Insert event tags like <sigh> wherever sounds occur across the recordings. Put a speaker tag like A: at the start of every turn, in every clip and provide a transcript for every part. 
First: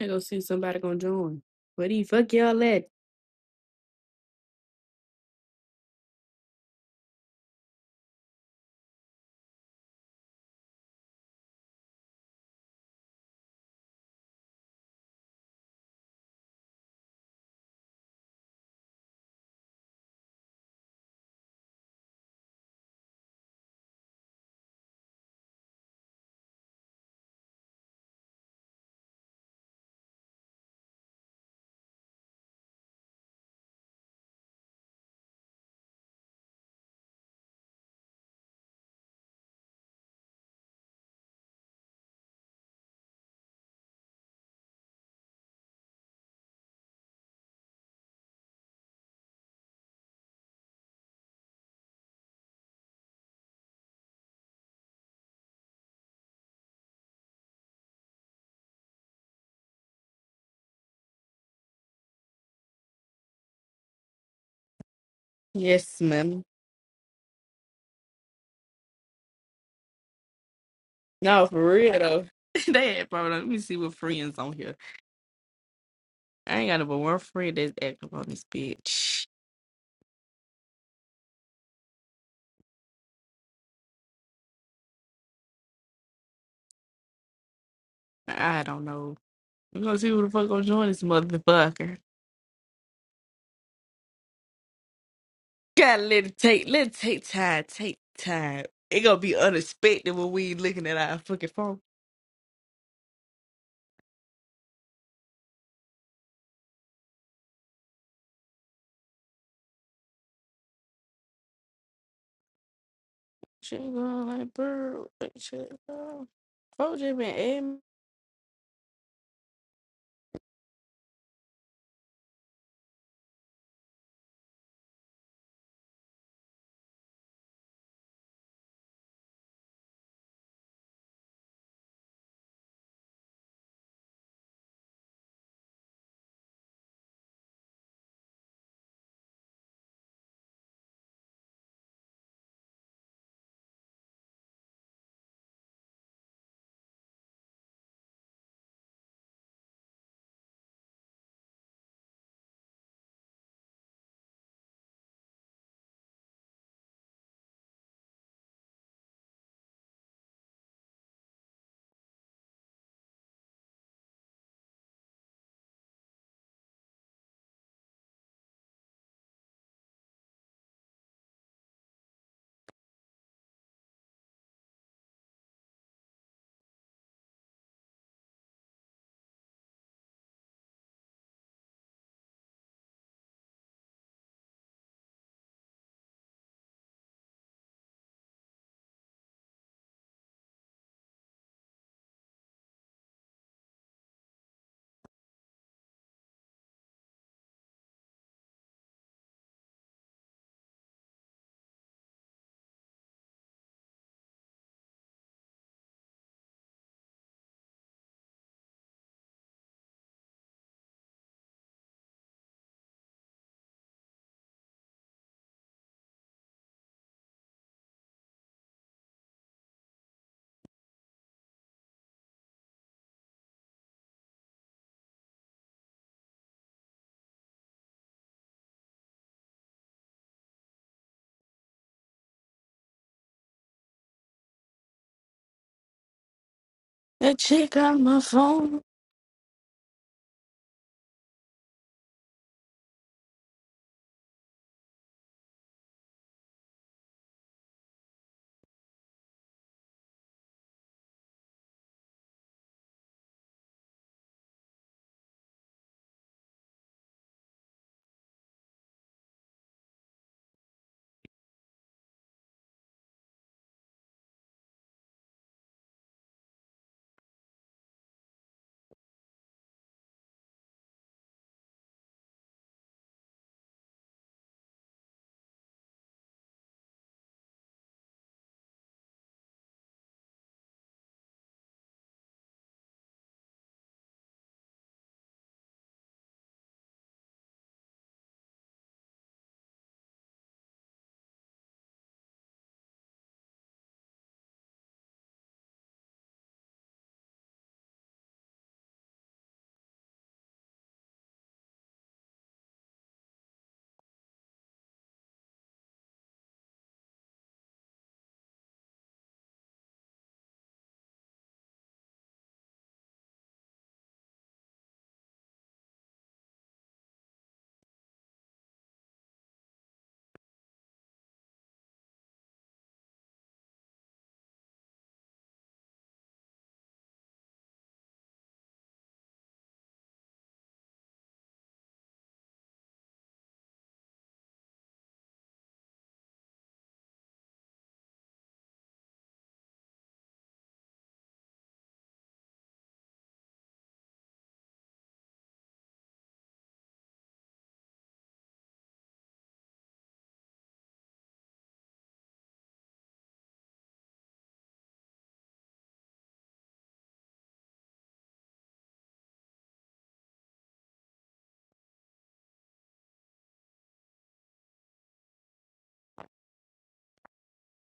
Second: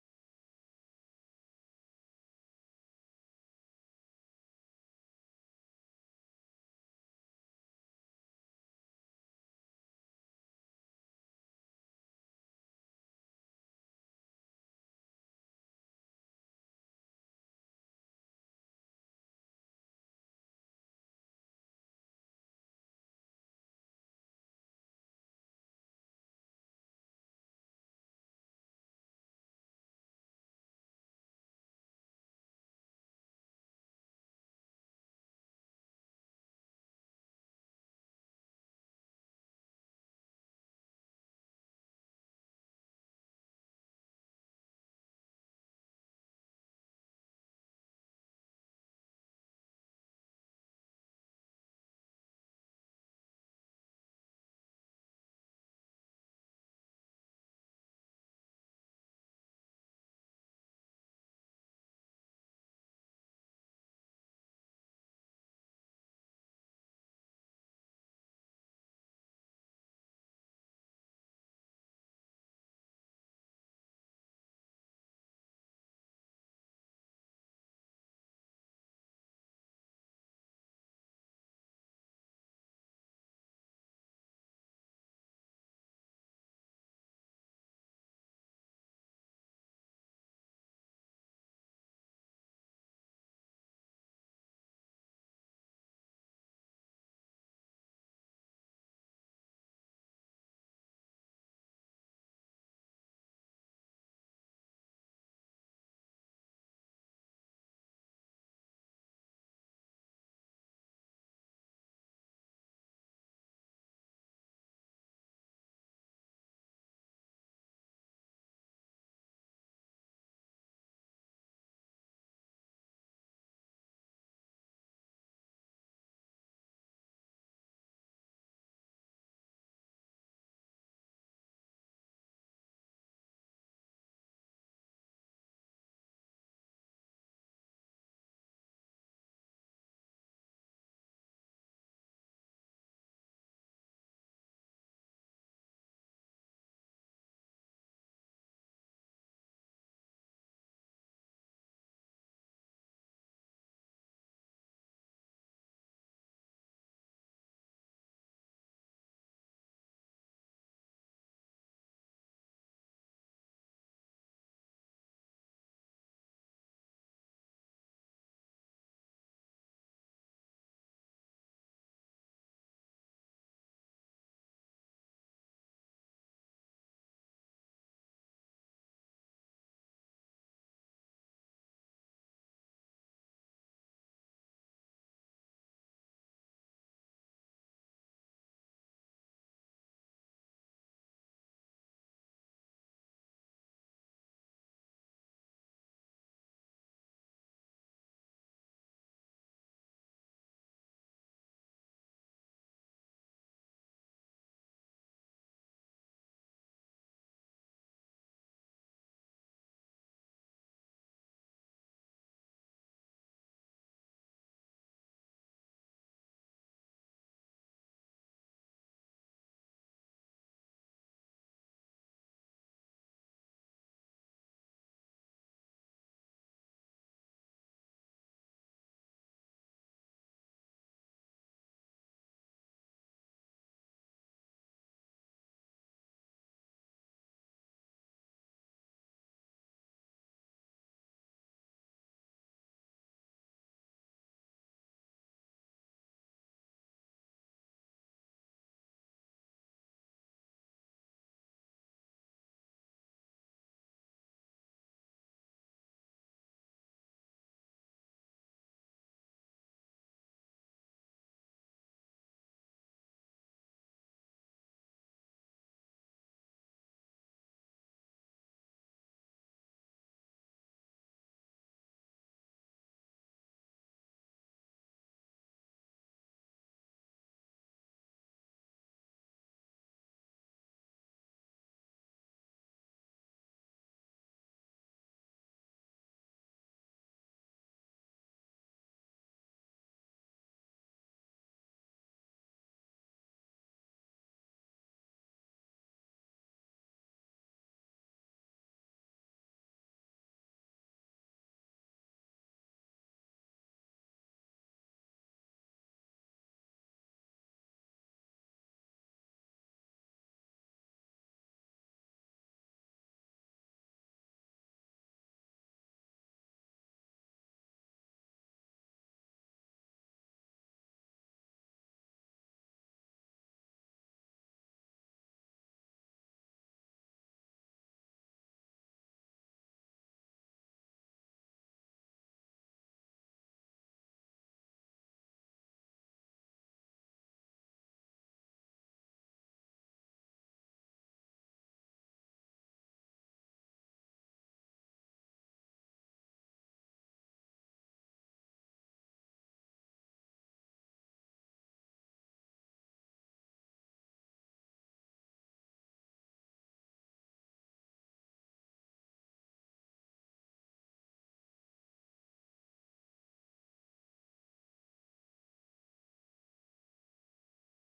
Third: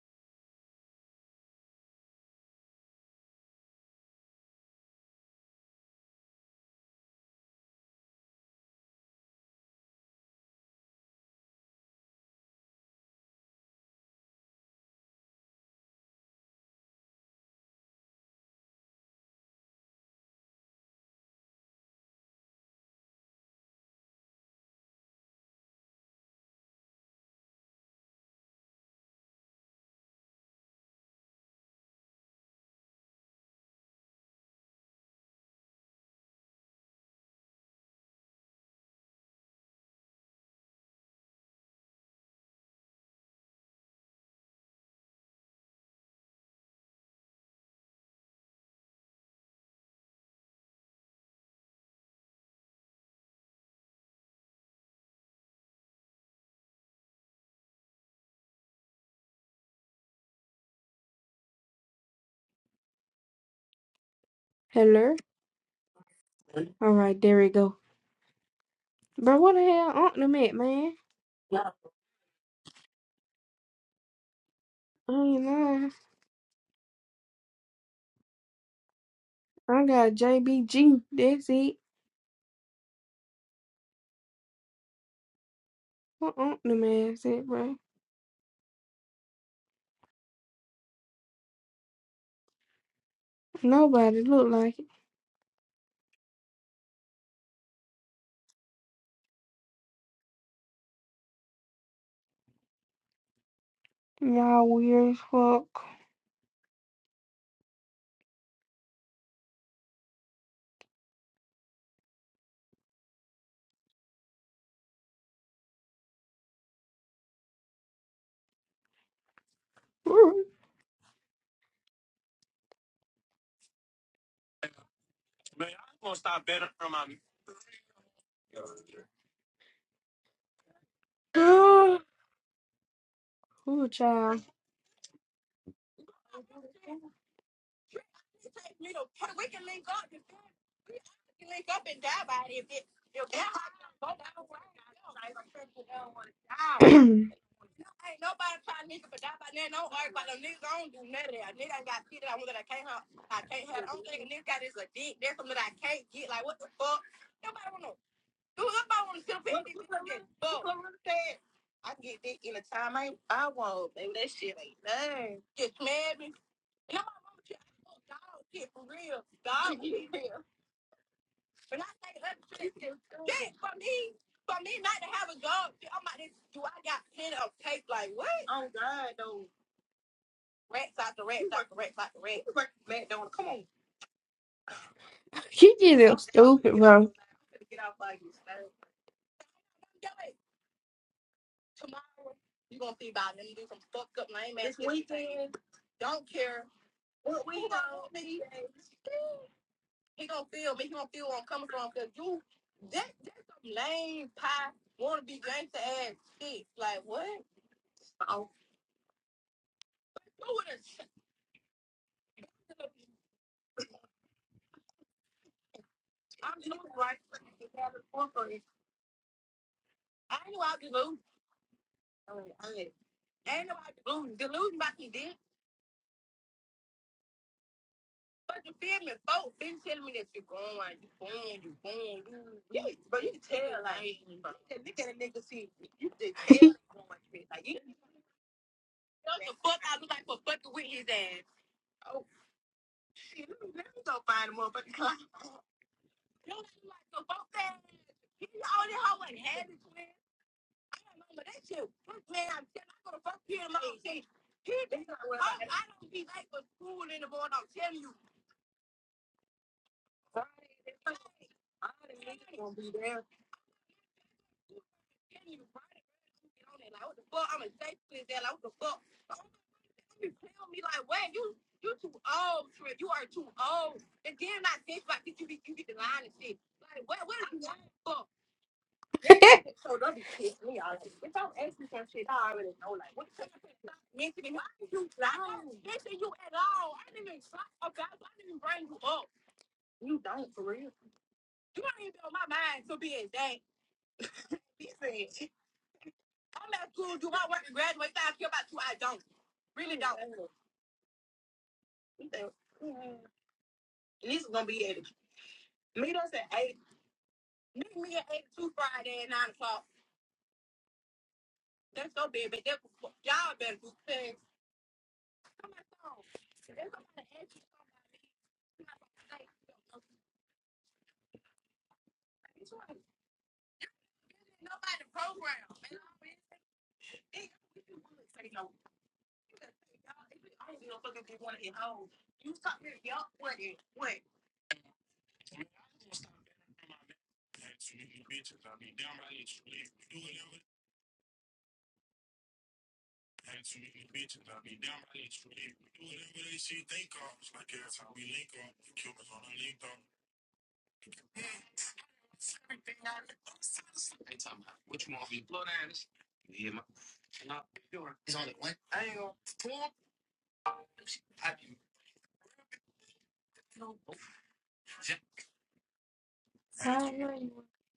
A: I go see somebody gonna join. Where the fuck y'all at?
B: Hello?
A: Yes, ma'am.
B: All right, there we go. Bro, what the hell on them at, man?
A: No,
B: I
A: for real though. <laughs> they had problems. Let me see what friends on here.
B: ain't lying.
A: I ain't got no but one friend that's active on this bitch.
B: I got JBG. That's it. What on them ass at, bro?
A: I don't know. We gonna see who the fuck gonna join this motherfucker.
B: Nobody look like it.
A: Gotta let it take let it take time, take time. It gonna be unexpected when we looking at our fucking phone.
B: Y'all weird as fuck.
A: She going like bro, like, shit. bro. Phone just been adding-
B: Ooh, <gasps> Ooh, child. <clears throat> you get it stupid, bro.
A: That chick on my phone.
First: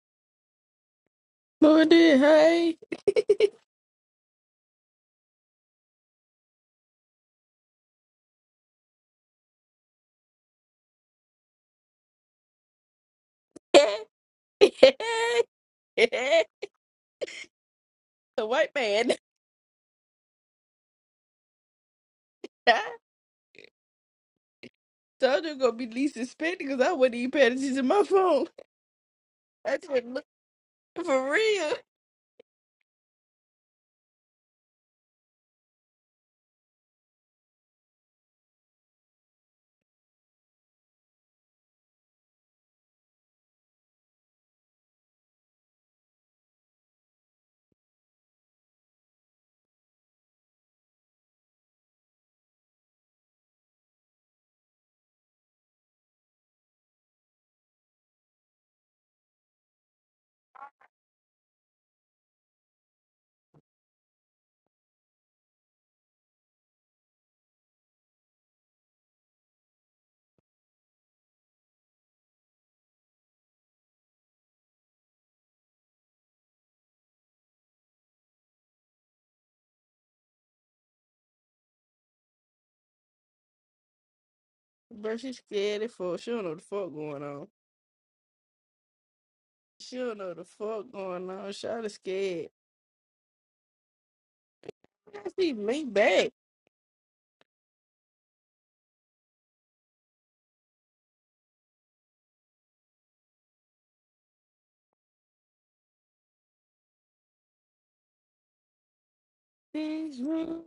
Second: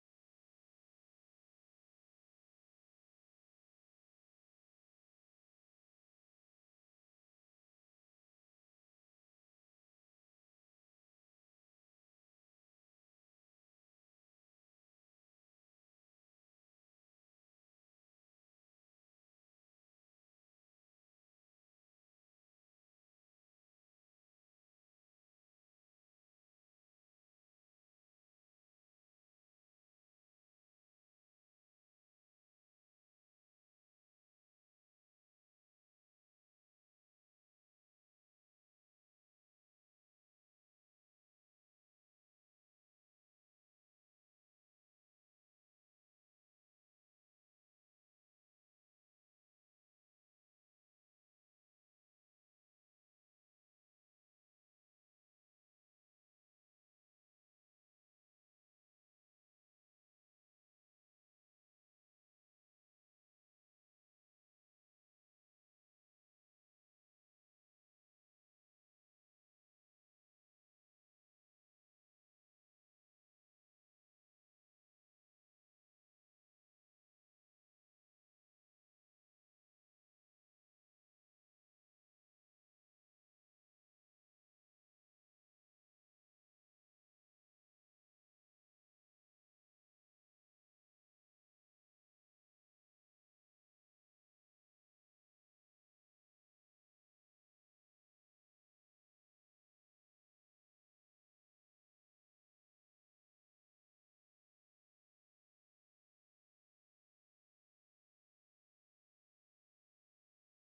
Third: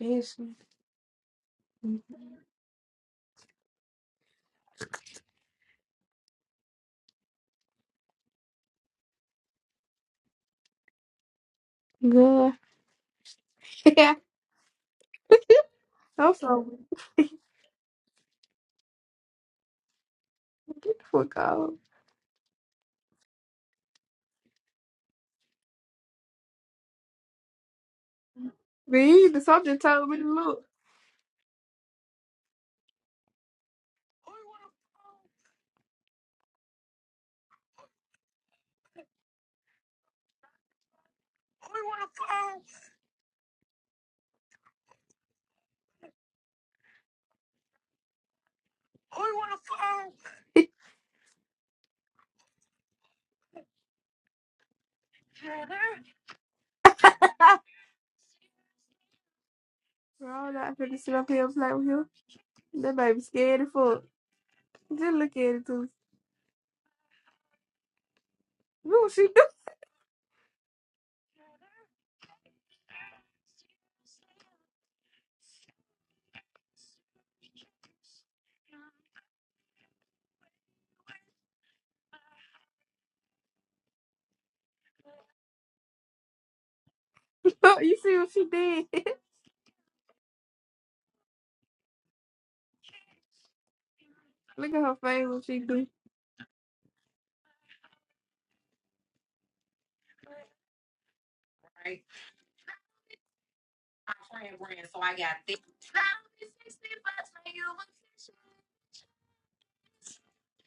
B: This
A: But it did, hey.
B: good.
A: <laughs>
B: <laughs>
A: <laughs> the
B: I'm so weird.
A: white man.
B: Get the fuck out.
A: <laughs> Told you gonna be least suspended because I wasn't even paying attention to my phone.
B: Me, the
A: <laughs>
B: something
A: That's just
B: told me to
A: looking
B: look.
A: for real.
B: <laughs> Bro, not finna sit up here and play with you. That baby scared as fuck. Just look at it too. Look what she do.
A: Bro, she's scared as fuck. She don't know the fuck going on.
B: <laughs> you see what she did. <laughs>
A: She don't know the fuck going on. Shawty scared.
B: look at her face
A: I
B: what
A: see
B: she
A: me
B: do.
A: back. Things wrong.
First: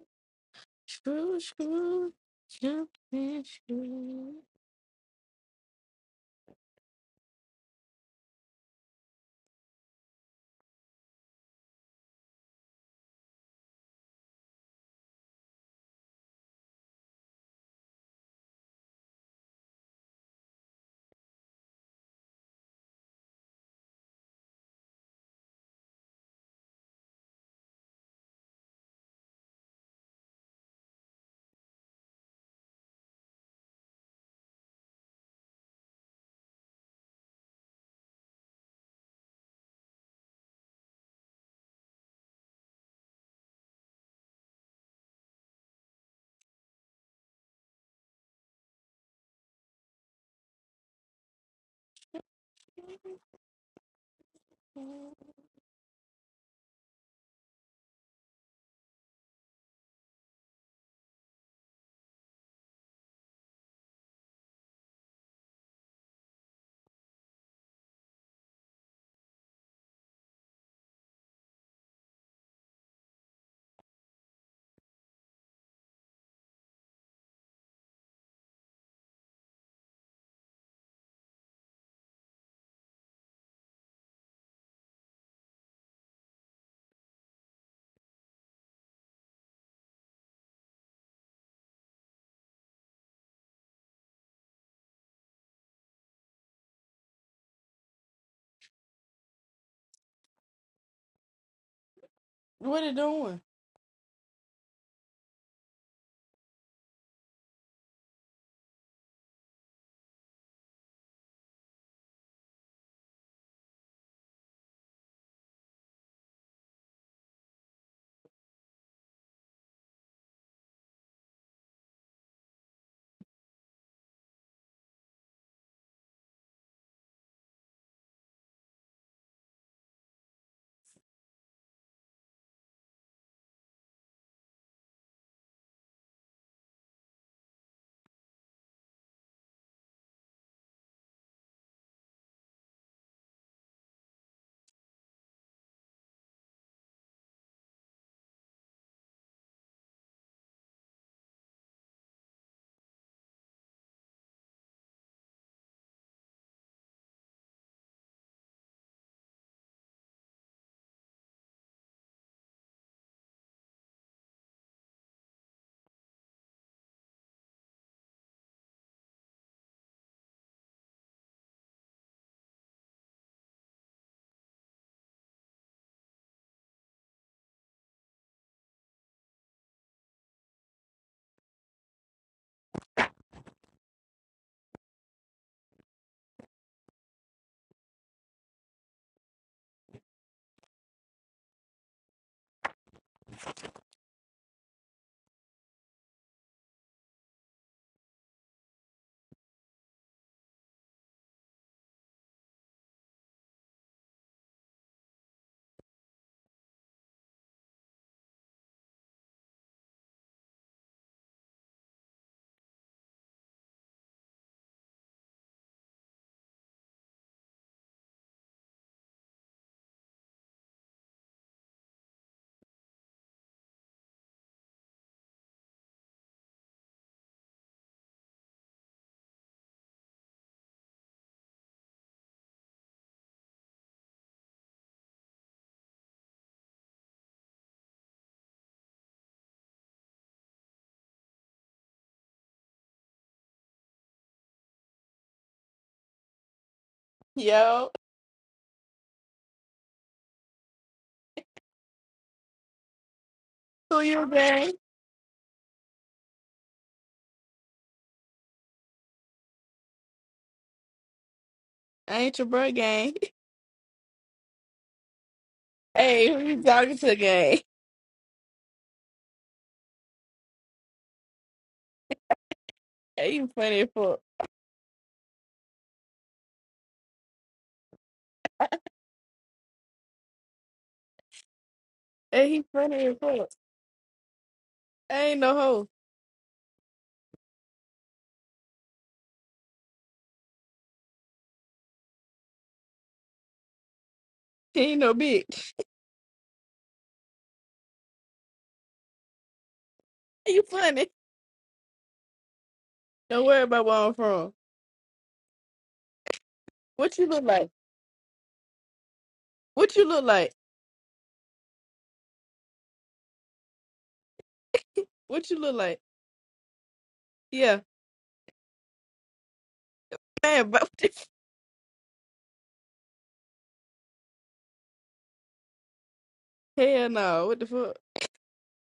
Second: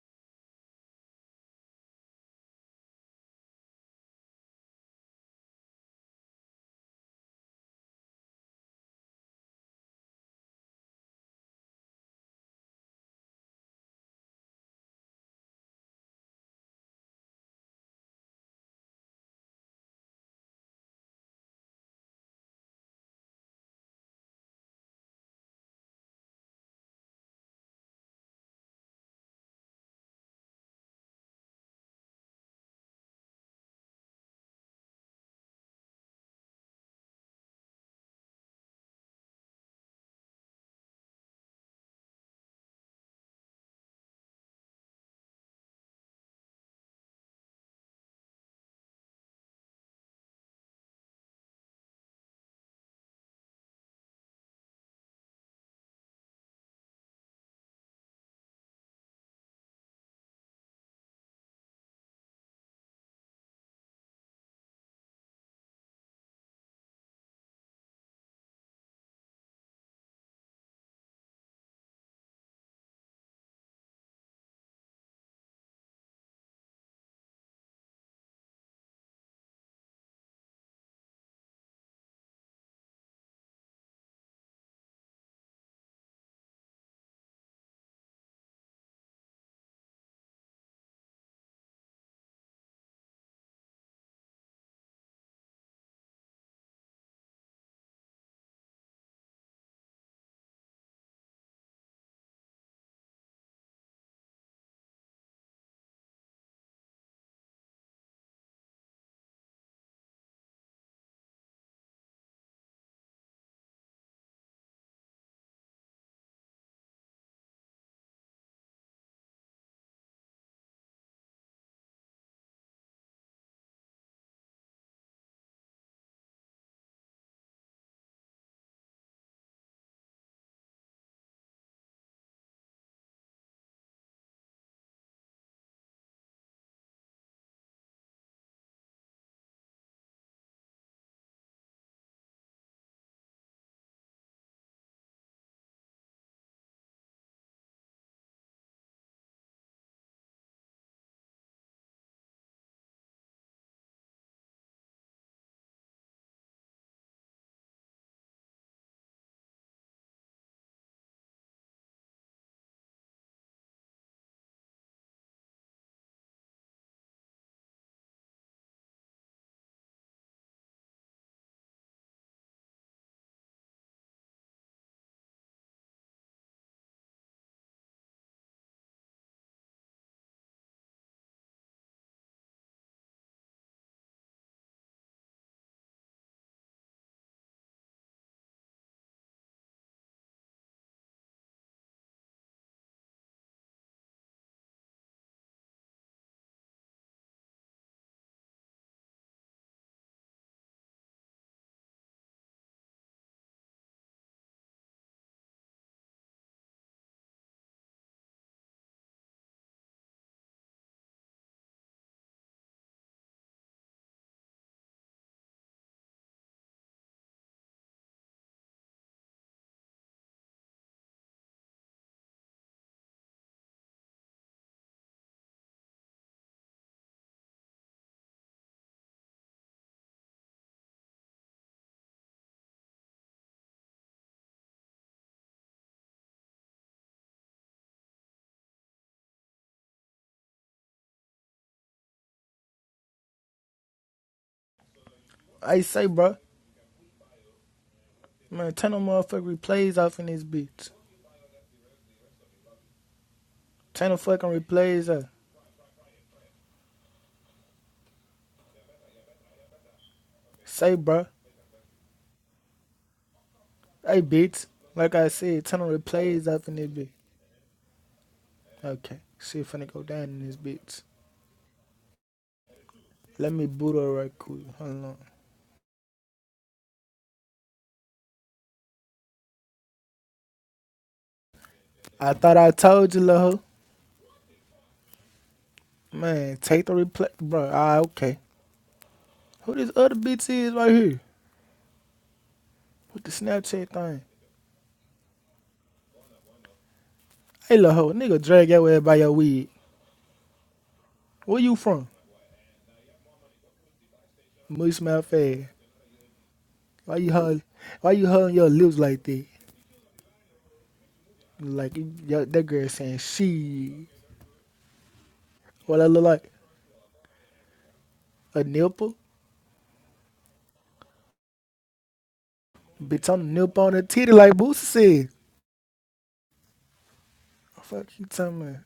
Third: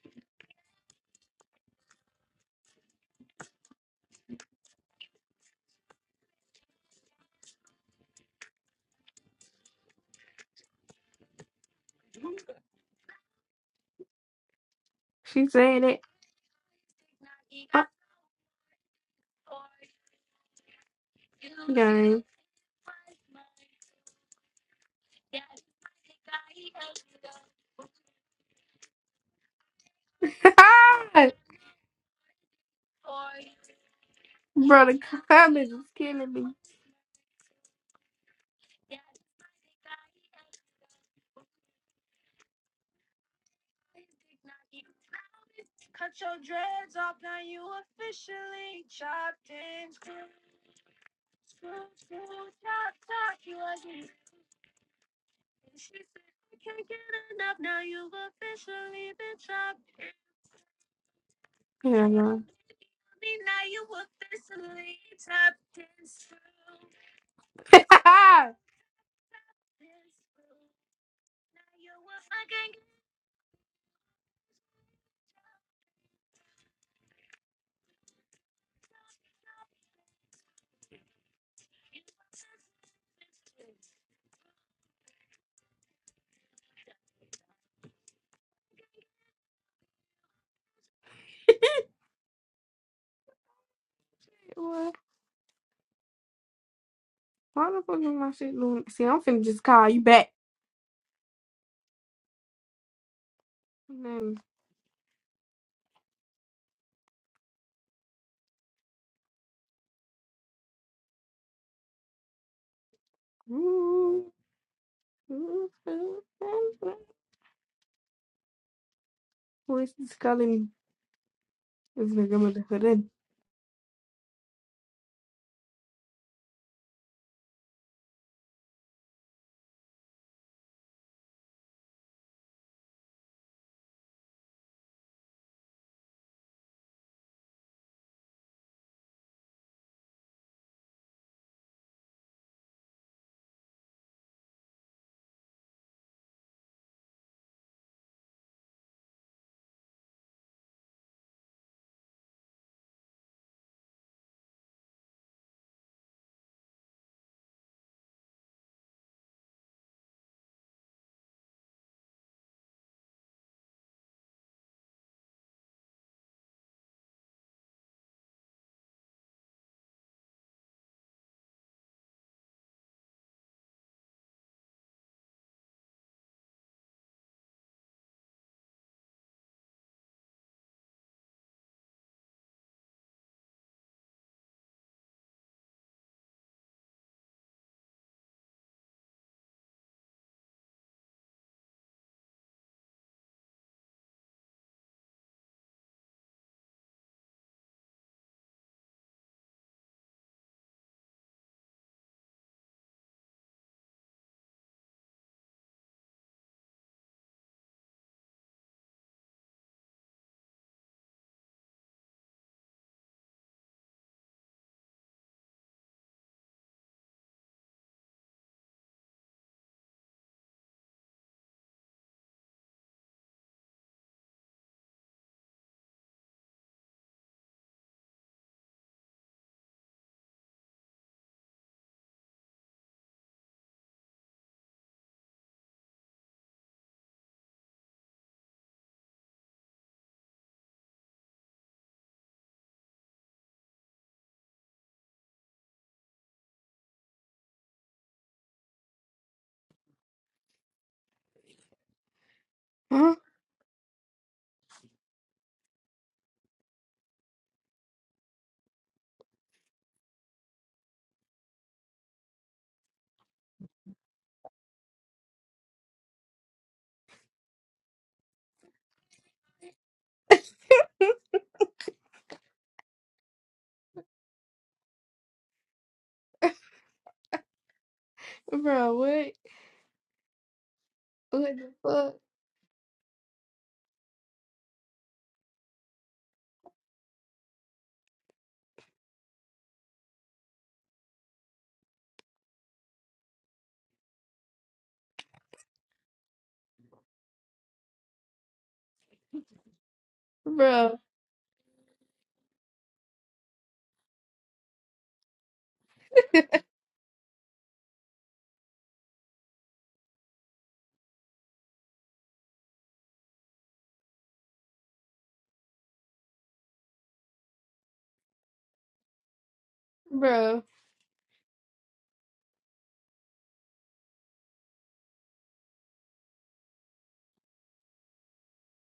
A: Screw, screw. Jump and screw.
B: She saying it. Uh, Game. <laughs> Bro, the comments is killing me. Yeah, no. What? Why the fuck is my shit doing? See, I'm finna just call you back.
A: What it doing?
B: And then, ooh, ooh, ooh, ooh. Who is this calling? me? This nigga motherfucker.
C: I say, bro,
A: Yo,
C: man, turn them motherfucking replays off in this bitch.
B: Huh?
A: who
C: Turn the
A: you
C: fucking
A: gang?
C: replays off. Say, bro,
A: I ain't your bro gang. <laughs>
C: hey, bitch. Like I said, turn the
A: Hey, who
C: replays
A: you
C: off in this
A: talking
C: bitch.
A: to gang?
C: Okay, shit finna go down in this bitch.
A: Hey, you
C: Let me
A: funny as
C: boot her
A: fuck.
C: right quick. Hold on.
B: Bro, what? What the fuck?
C: I
A: Hey,
C: thought
A: he
C: I
A: funny
C: told
A: as
C: you, lil'
A: fuck.
C: hoe.
A: I ain't no hoe.
C: Man, take the replay, bro. Ah, okay. Who this other bitch is right here with the Snapchat thing?
A: He ain't no bitch. <laughs>
C: Hey, lil' hoe, nigga, drag your ass by your wig.
A: Hey, you funny.
C: Where you from?
A: Don't worry about where I'm from.
C: Mush mouth ass. Why
A: What you
C: you
A: look
C: holding?
A: like?
C: Why you holding your lips like that?
A: What you look like?
C: Like yo, that girl saying she
A: What you look
C: what
A: like?
C: I look like
A: Yeah.
C: a nipple,
B: Bro.
A: Man, <laughs> but what the f-
C: bitch. I'm the nipple on a titty like Boosie said.
A: hell no. What the fuck?
C: Fuck you, talking about?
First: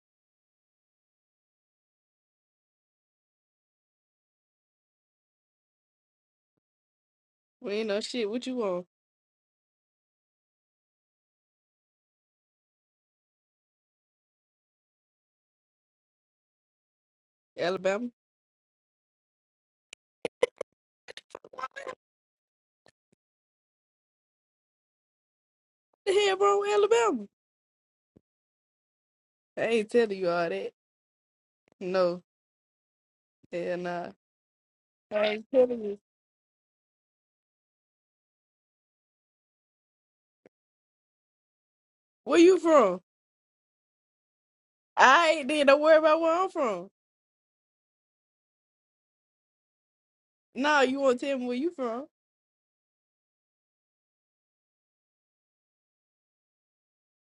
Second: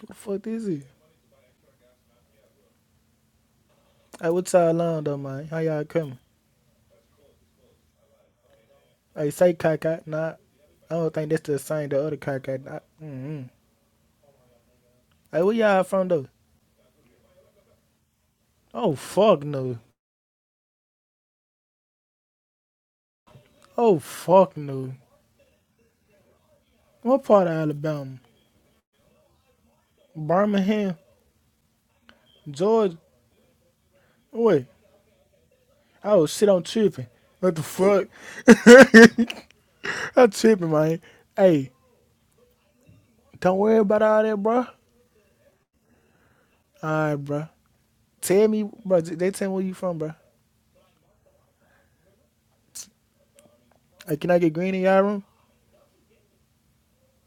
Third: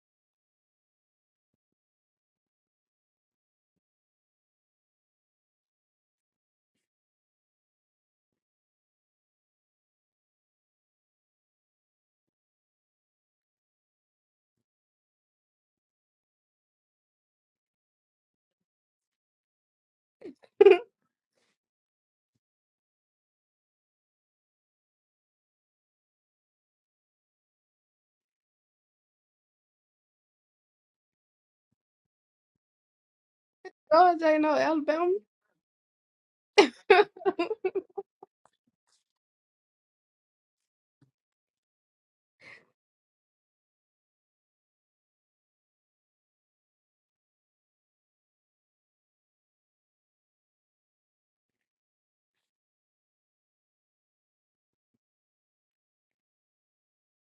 C: What the fuck is it? Hey, what's y'all on though, man? How y'all coming?
A: We ain't no shit. What you want?
C: Hey, say cockeyed. Nah, I don't think that's the same. The other cockeyed. Nah. Mm-mm. Hey, where y'all from though?
A: Alabama?
C: Oh fuck no.
B: <laughs>
C: Oh fuck no.
A: The hell wrong with
C: What
A: Alabama?
C: part of Alabama?
A: I ain't telling you all that.
C: Birmingham,
A: No.
C: Georgia.
A: Hell nah.
B: Georgia ain't no
C: Wait.
B: Alabama.
A: I ain't telling you.
C: Oh shit, I'm tripping.
B: <laughs>
C: What the fuck? <laughs> I'm tripping, man. Hey,
A: Where you from?
C: don't worry about all that, bro. All
A: I ain't then don't worry about where I'm from.
C: right, bro. Tell me, bro. They tell me where you from, bro.
A: Nah, you won't tell me where you from.
C: Hey, can I get green in y'all room?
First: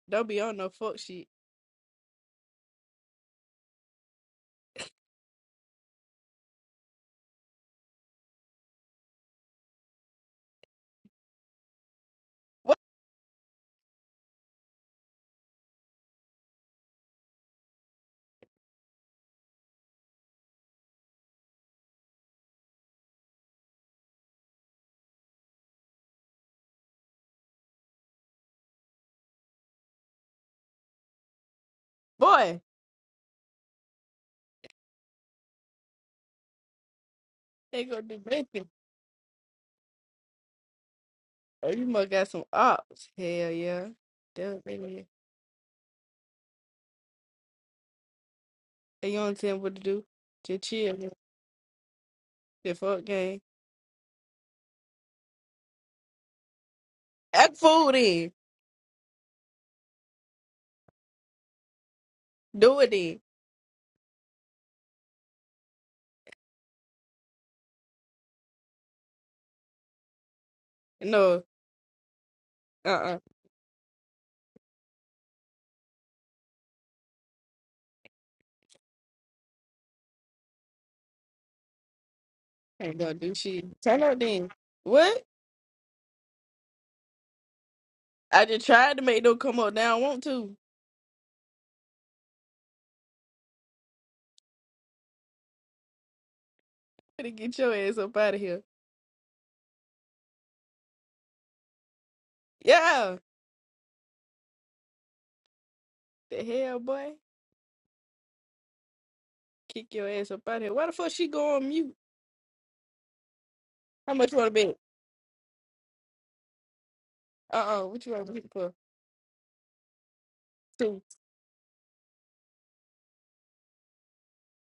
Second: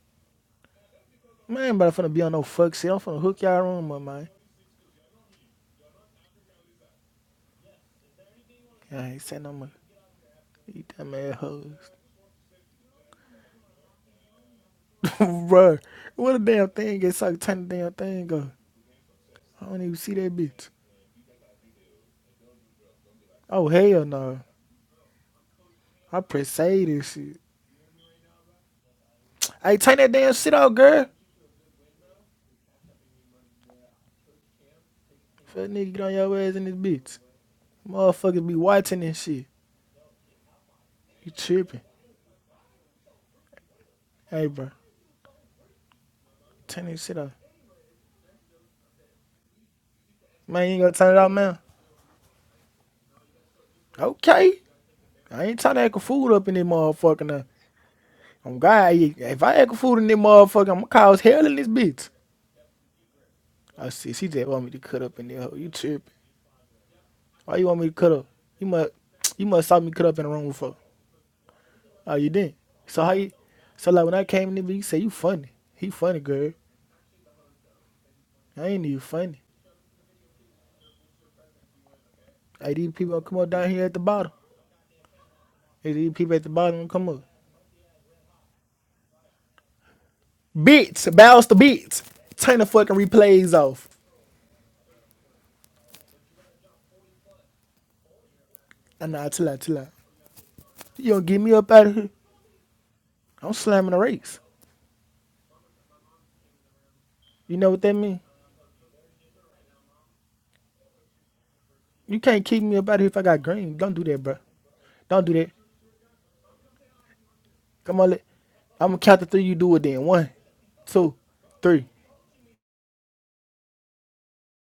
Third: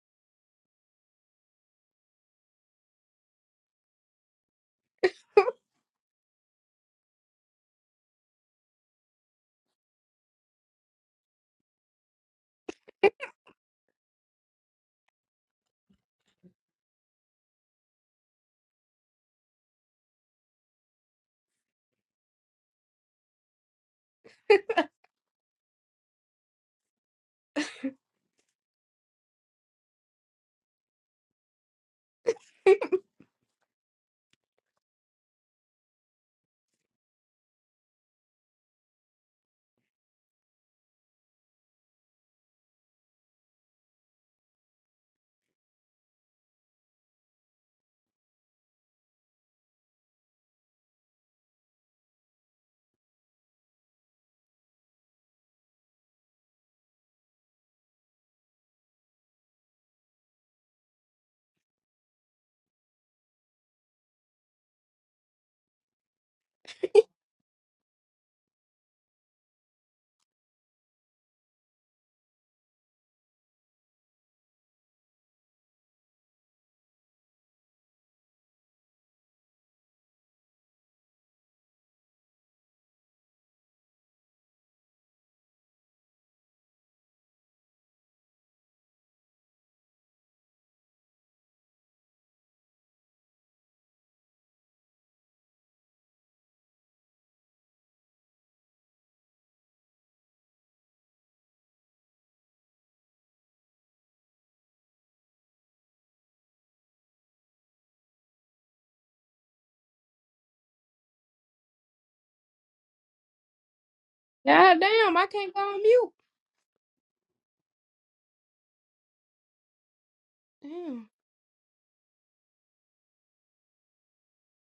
A: Don't be on no fuck shit.
C: Man, ain't about to finna be on no fuck shit. I'm finna hook y'all room up, man. I ain't saying no money. eat that ass hoes.
A: What
C: <laughs> bro, what a damn thing gets like turn the damn thing up. I don't even see that bitch. Oh, hell no. I press save this shit. Hey, turn that damn shit out, girl.
A: boy?
C: Fuck nigga, get on your ass in this bitch.
A: They gonna do
C: Motherfuckers be
A: bacon.
C: watching this shit. You
A: Oh,
C: tripping.
A: you must got some ops. Hell yeah.
C: Hey,
A: That's what
C: bro.
A: they is.
C: Turn this shit off.
A: Hey, you don't tell them what to do. Just
C: Man, you ain't gonna
A: chill.
C: turn it off, man.
A: Just fuck game.
C: Okay. I ain't trying to act a fool up in this motherfucker now.
A: Act fool then.
C: I'm God, if I act a fool in this motherfucker, I'm gonna cause hell in this bitch.
A: Do it then.
C: I see. She just want me to cut up in there. You tripping? Why you want me to cut up? You must, you must saw me cut up in the room before.
A: No,
C: Oh, you didn't.
A: uh
C: So how
A: uh
C: you? So like when I came in, there, you say you funny. He funny, girl. I ain't even funny. Hey, these
A: Ain't gonna
C: people gonna
A: do
C: come up down
A: shit.
C: here at the
A: Turn up
C: bottom.
A: then. What?
C: Hey, These people at the bottom gonna come up.
A: I just tried to make them come up now. I want to.
C: Bitch, bounce the bitch. Turn the fucking replays off.
A: Better get your ass up out of here.
C: I know. chill out, chill out. You gonna get me up out of here?
A: Yeah.
C: I'm slamming the race.
A: The hell, boy.
C: You know what that mean?
A: Kick your ass up out of here. Why the fuck she go on mute?
C: You can't kick me up out of here if I got green. Don't do
A: How
C: that,
A: much
C: bro.
A: you wanna bet?
C: Don't do that.
A: Uh uh
C: Come
A: What
C: on,
A: you
C: let,
A: wanna bet for?
C: I'm gonna count to three. You do it then. One,
B: Damn.
C: two, three.